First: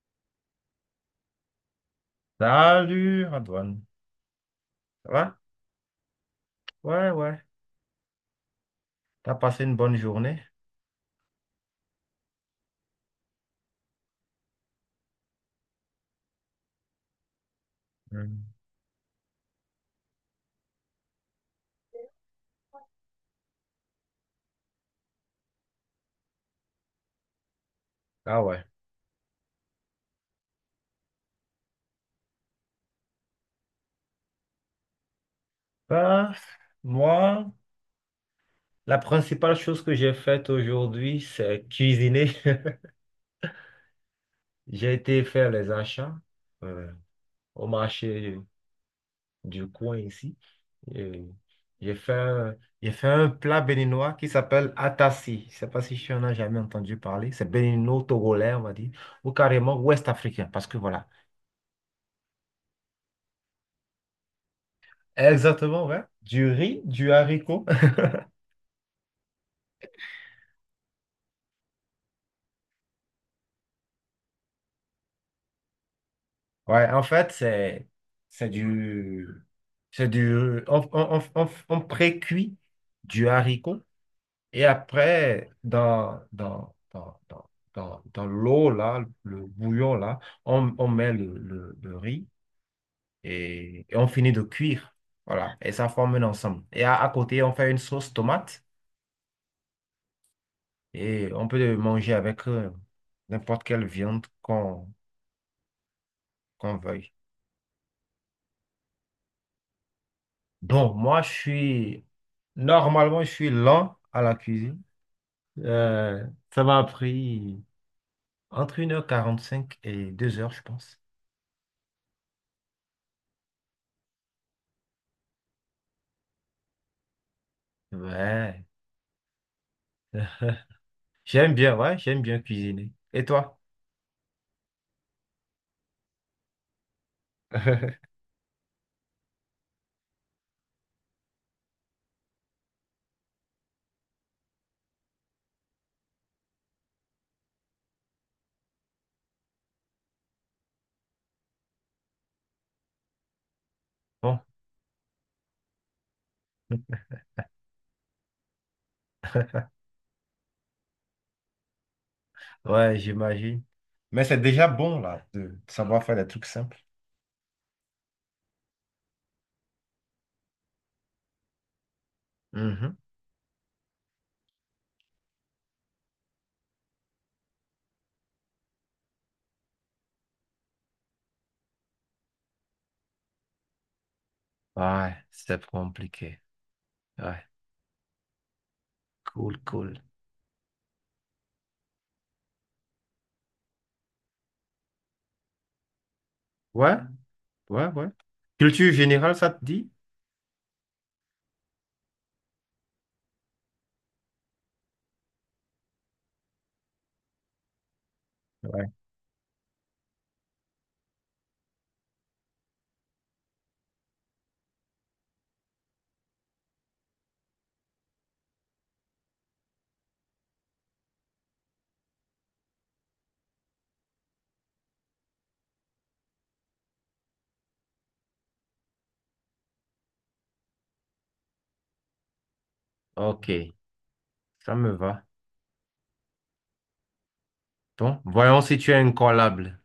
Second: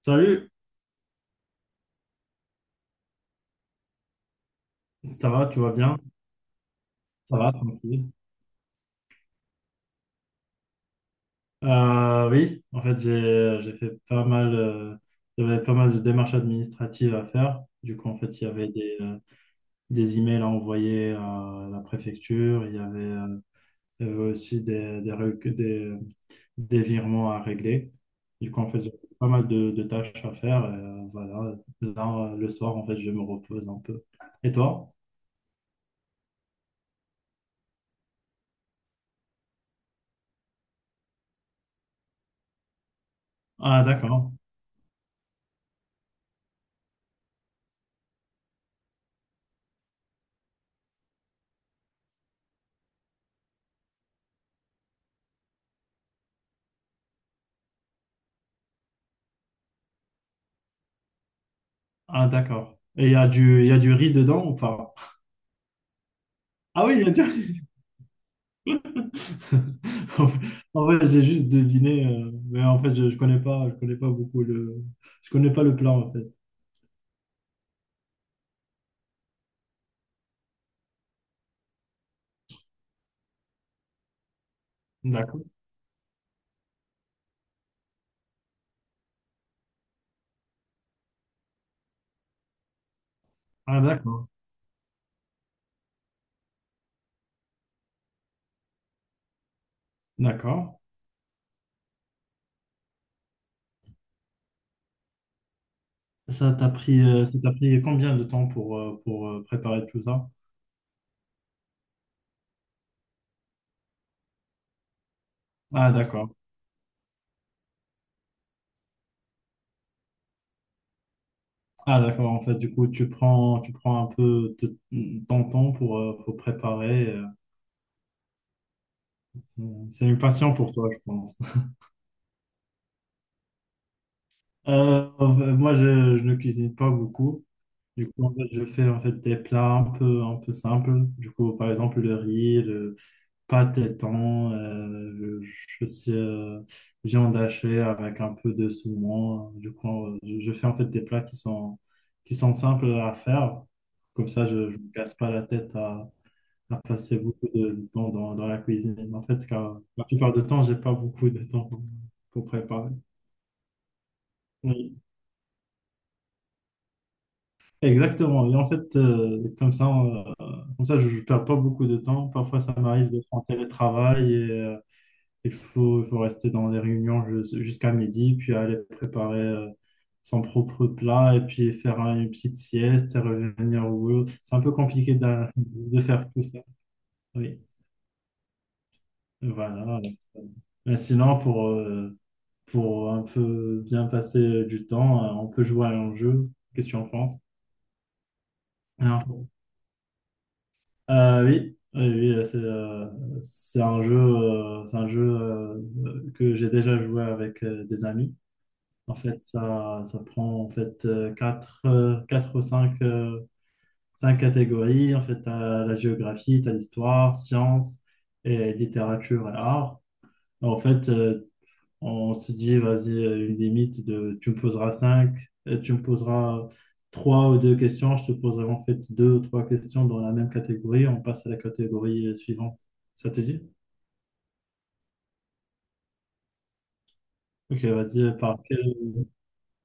Salut, Salut, Antoine. Ça ça va? va, tu vas bien? Ouais, Ça ouais. va, tranquille. T'as passé une bonne journée? Oui, en fait, j'ai fait pas mal, j'avais pas mal de démarches administratives à faire. Du coup, en fait, il y Hmm. avait des emails à envoyer à la préfecture, il y avait aussi des virements à régler. Ah Du coup, ouais. en fait, j'ai pas mal de tâches à faire. Et, voilà, là, le soir, en fait, je me repose un peu. Et toi? Bah, moi, la principale chose que j'ai faite aujourd'hui, c'est cuisiner. Ah, d'accord. J'ai été faire les achats euh, au marché du coin ici. Et j'ai fait un plat béninois qui s'appelle atassi. Je sais pas si tu en as jamais entendu parler. C'est bénino-togolais, on va dire, ou carrément ouest-africain, parce que voilà. Ah, d'accord. Et il y a du riz dedans ou pas? Exactement, ouais. Du riz, Ah oui, il y a du déjà... haricot. En fait, en fait, j'ai juste deviné, mais en fait, je connais pas le plat en fait. Ouais, en fait, c'est du c'est du on pré-cuit du haricot et D'accord. après dans l'eau là, le bouillon là, on met le riz Ah et, on d'accord, finit de cuire. Voilà, et ça forme un ensemble. Et à côté, on fait une sauce tomate d'accord. et on peut le manger avec n'importe quelle viande qu'on Ça t'a qu'on pris, veuille. euh, ça t'a pris combien de temps pour préparer tout ça? Bon, moi, normalement, je suis lent à la cuisine. Ah Euh, d'accord, Ça m'a pris entre 1h45 et 2 heures, je pense. ah d'accord. En fait, du coup, tu prends, un peu ton temps pour préparer. Ouais. C'est une passion pour toi, je pense. J'aime bien, ouais, j'aime bien cuisiner. Et toi? Euh, moi, je ne cuisine pas beaucoup. Du coup, en fait, je fais en fait des plats un peu simples. Du coup, par exemple, le riz, le pâte et thon, je suis viande hachée avec un peu de saumon. Du coup, je fais en fait des plats qui sont simples à faire. Comme Bon, ça, je ne me casse pas la tête à passer beaucoup de temps dans la cuisine. En fait, car la plupart du temps, j'ai pas beaucoup de temps pour préparer. ouais, j'imagine. Mais c'est déjà Oui. bon, là, de savoir faire des trucs simples. Exactement. Et en fait, comme ça, je ne perds pas beaucoup de temps. Parfois, ça Mhm. m'arrive d'être en télétravail et il faut rester dans les réunions jusqu'à midi, puis aller préparer son propre plat et puis faire une petite sieste et revenir au boulot. C'est un peu Ouais, compliqué d'a- c'est pas de, faire compliqué. tout ça. Ouais, Oui, cool, cool. voilà. Mais sinon, pour un peu bien passer du temps, on peut jouer à un jeu. Qu'est-ce que tu Ouais, en penses? ouais, ouais. Culture générale, ça te dit? Oui, oui, oui, c'est un jeu, que j'ai déjà joué avec des amis. Ouais. En fait, ça prend en fait quatre ou cinq catégories. En fait, t'as la géographie, t'as l'histoire, sciences et littérature et art. En fait, on se dit, vas-y, une limite de tu me poseras trois ou deux questions, je te poserai en fait deux ou trois questions dans la même catégorie, on passe à la catégorie suivante. Ça te Ok, dit? ça me va. Ok, Bon, vas-y, par voyons si tu quel... es incollable.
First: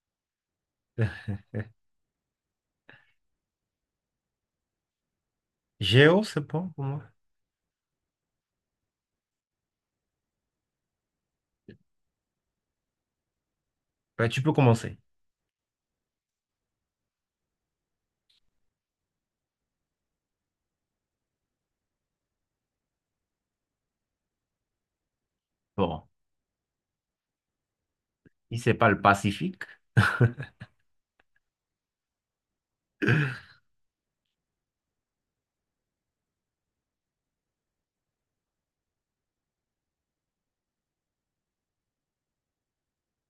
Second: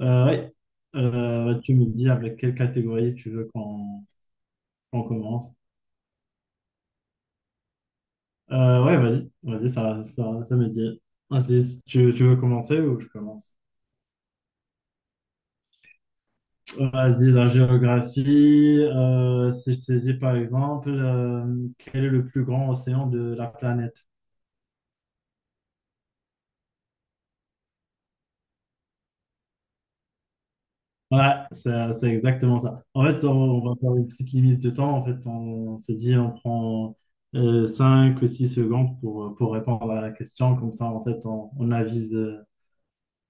ouais. Tu me dis avec quelle catégorie tu veux qu'on commence. Géo, c'est bon pour moi. Ouais, vas-y, vas-y, ça me dit. Vas-y, tu veux commencer ou je commence? Ben, tu peux commencer. Vas-y, la géographie. Si je te dis par exemple, quel est le plus grand océan de la planète? Bon, si c'est pas le Pacifique. Ouais, c'est exactement ça. En fait, on va faire une petite limite de temps. En fait, on se dit, on prend 5 ou 6 secondes pour répondre à la question. Comme ça, en fait, on, on avise, euh,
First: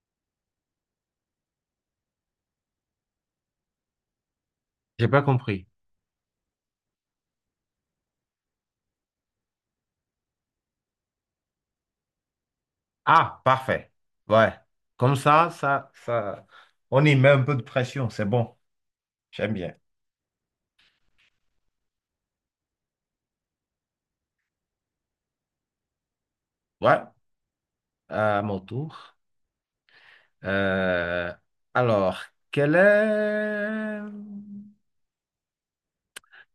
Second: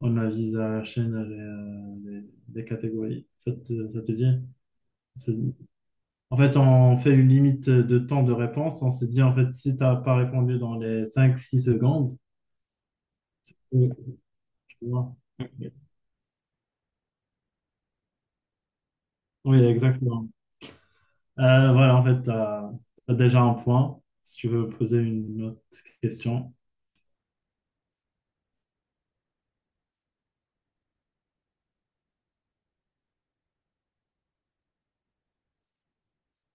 on avise à la chaîne les catégories. Ça te dit? J'ai pas compris. En fait, on fait une limite de temps de réponse. On s'est dit, en fait, si tu n'as pas répondu dans les 5-6 secondes, Ah, Oui. parfait. Ouais. Tu vois. Comme ça, on y met un peu de pression, c'est bon. J'aime Oui, bien. exactement. Voilà, en fait, tu as, déjà un point. Si tu veux poser une autre question. Ouais, à mon tour. Euh, alors, quel est,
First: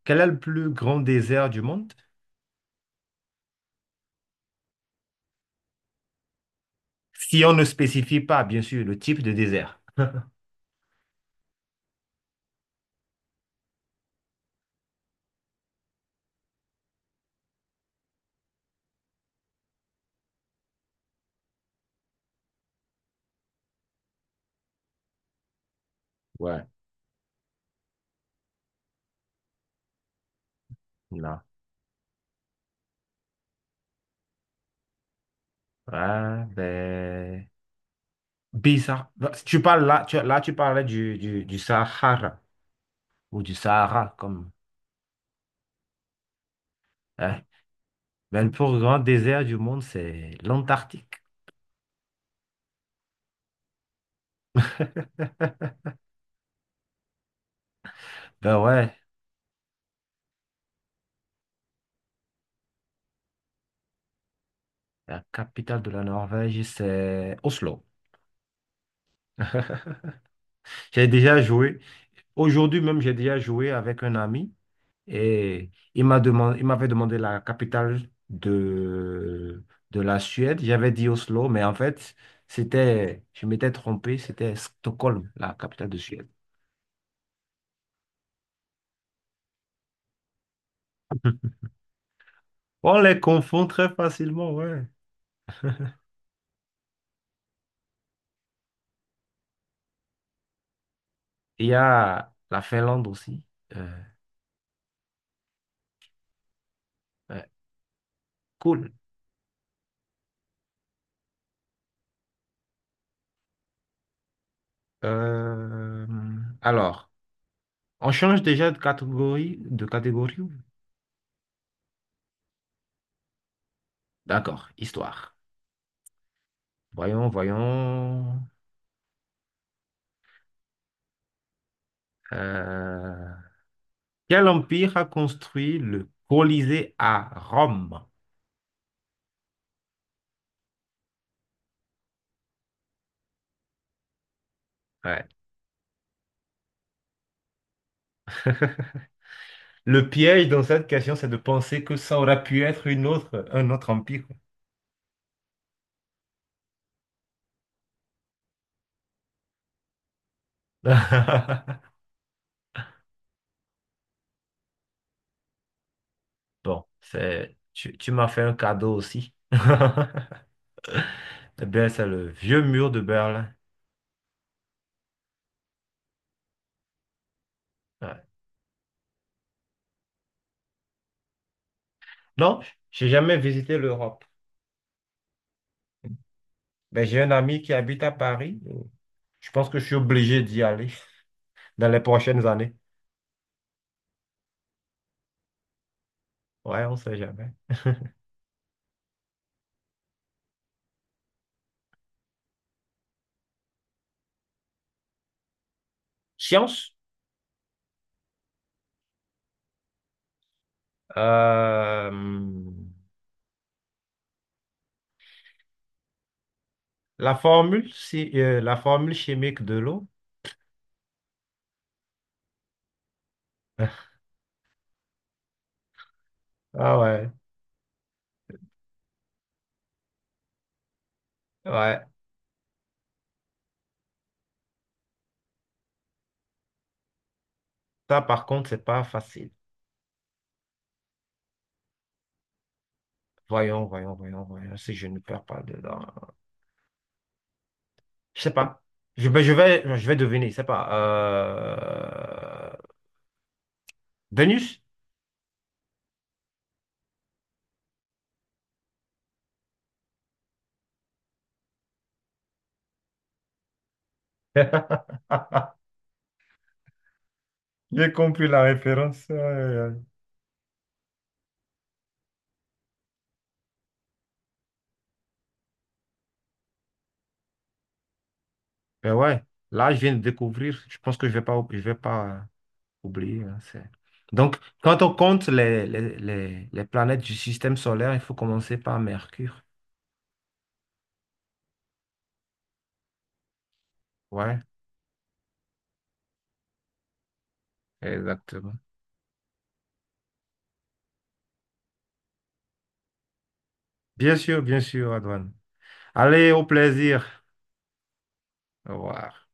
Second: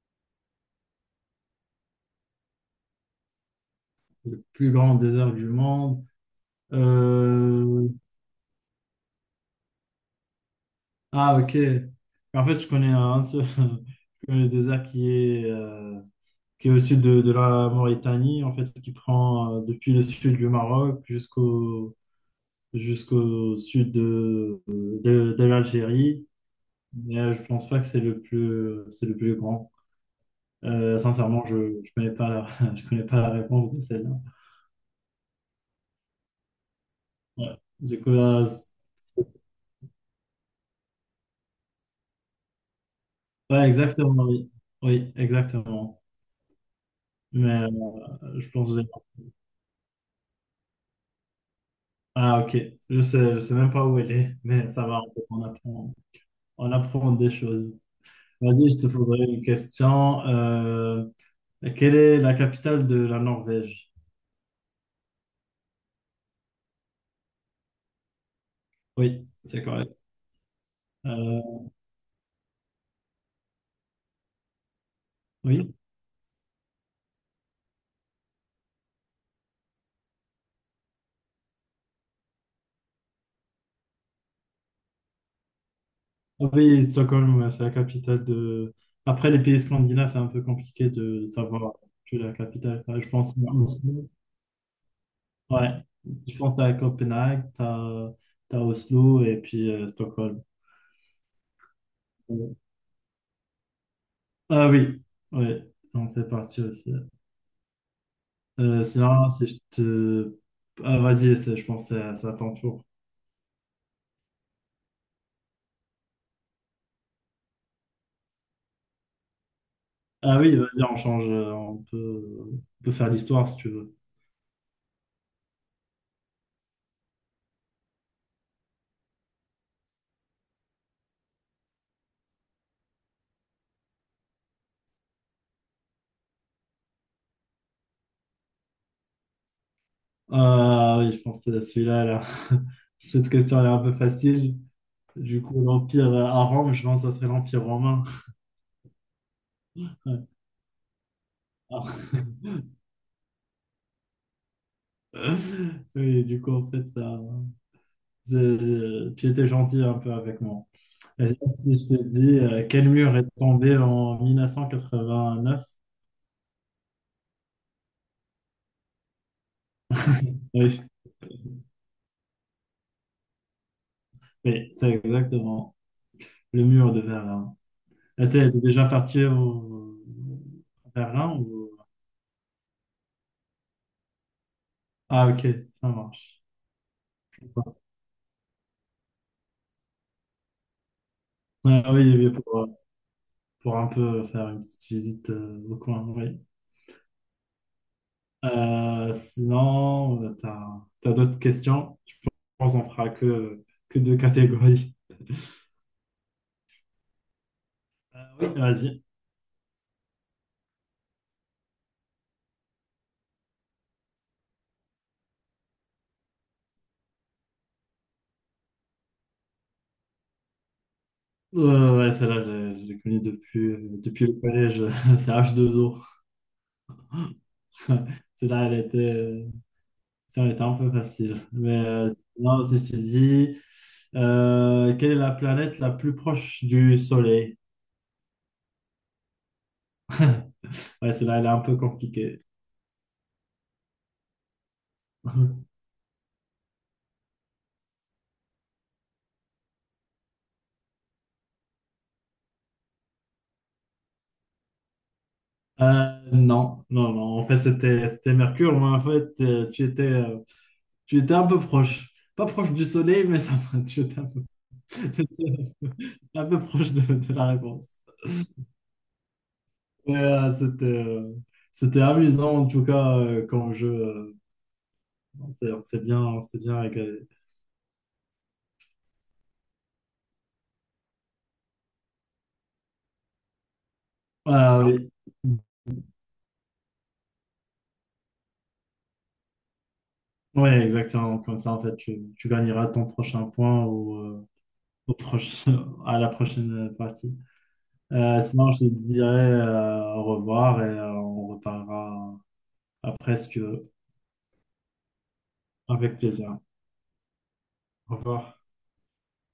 quel est le plus grand désert du monde? Le plus grand désert du monde. Si on ne Euh, spécifie pas, bien sûr, le type de désert. Ah, ok. En fait, je connais un seul je connais le désert qui est au sud de la Mauritanie, en fait, qui prend depuis le sud du Maroc jusqu'au sud de l'Algérie. Ouais. Mais je pense pas que c'est le plus grand. Là. Sincèrement, je connais pas la, je connais pas la réponse de celle-là. Ouais, ben. Ouais. Du coup, là, Bizarre. Bah, c'est- si Tu parles là, tu parlais du Sahara ou du ouais, Sahara exactement, oui. comme, Oui, exactement. hein. Mais Mais je le pense plus grand que... désert du monde, c'est l'Antarctique. Ah, ok. Je sais même pas où elle est, mais ça va, en fait, on apprend, on apprend des choses. Ben Vas-y, je te ouais, poserai une question. Quelle est la capitale de la Norvège? la capitale de la Norvège, c'est Oslo. Oui, c'est correct. J'ai déjà Euh, joué. Aujourd'hui même, j'ai déjà joué avec un ami et oui. il m'avait demandé la capitale de, de la Suède. J'avais dit Oslo, mais en fait, je m'étais trompé, c'était Stockholm, la capitale de Suède. Ah oui, Stockholm, ouais, c'est la capitale de. Après, les pays scandinaves, c'est un peu compliqué de savoir que la capitale. On Enfin, je les pense à confond très Oslo. facilement, ouais. Ouais. Je pense à Copenhague, t'as Oslo et puis Stockholm. Il y a Ouais. la Finlande aussi. Euh, Ah oui, ouais, on fait partie aussi. ouais, Euh, cool. sinon, si je te. Ah, vas-y, je pense que c'est à ton tour. Euh, alors, on change déjà de catégorie, Ah oui, vas-y, on change. On peut, faire l'histoire si tu veux. D'accord, histoire. Voyons, voyons. Euh, Quel empire a construit le Colisée à Rome? Ah oui, je pense que c'est celui-là, là. Cette question, elle est un peu facile. Ouais. Du coup, l'Empire à Rome, je pense que ça serait l'Empire romain. Le piège dans cette question, c'est de penser que ça aurait pu être un autre empire. Oui, du coup, en fait, tu étais gentil un peu avec moi. Et donc, si je te dis, quel mur est tombé en 1989? Bon, tu m'as fait un cadeau aussi. Oui, Eh bien, c'est le vieux mur de Berlin. oui, c'est exactement le mur de Berlin. Ouais. Et t'es déjà parti au... à Berlin ou... Non, j'ai jamais visité l'Europe. Ah, ok, ça marche. Mais j'ai un ami qui habite à Paris. Je pense que je suis obligé d'y aller dans Ah les oui, oui, prochaines pour, euh, années. pour un peu faire une petite visite au coin, oui. Ouais, on sait jamais. Sinon, t'as d'autres questions? Je pense qu'on fera que deux catégories. Science. Oui, vas-y. Euh, la formule, si- La formule chimique de l'eau. Ouais, ouais, celle-là, je l'ai connue depuis, euh, depuis le collège. C'est H2O. Ah ouais, Celle-là, elle était un peu facile. Mais ouais. Sinon, ceci dit, quelle est la planète la plus proche du Soleil? Ça, par contre, c'est pas facile. Ouais, celle-là, elle est un peu compliquée. Voyons, voyons, voyons, voyons, si je ne perds pas dedans. Je sais pas. Ben, je vais deviner, je sais pas. Vénus? Non, non, non. En fait, c'était Mercure, mais en fait, tu étais un peu proche. Pas proche du soleil, mais ça va. Tu étais un peu, tu étais un peu proche de la réponse. J'ai compris la référence. Aïe, aïe, aïe. Mais, c'était amusant, en tout cas, comme jeu. On s'est bien régalé. Ben ouais, là, je viens de découvrir. Je pense que je vais pas oublier, hein. Donc, Voilà, quand oui. on compte les planètes du système solaire, il faut commencer par Mercure. Ouais, exactement. Comme ça, en fait, tu gagneras ton prochain point ou Ouais, au prochain, à la prochaine partie. Sinon, exactement. je te dirai au revoir et on reparlera après si tu veux. Bien sûr, Adouane. Avec Allez, plaisir. au plaisir. Au revoir. Au revoir.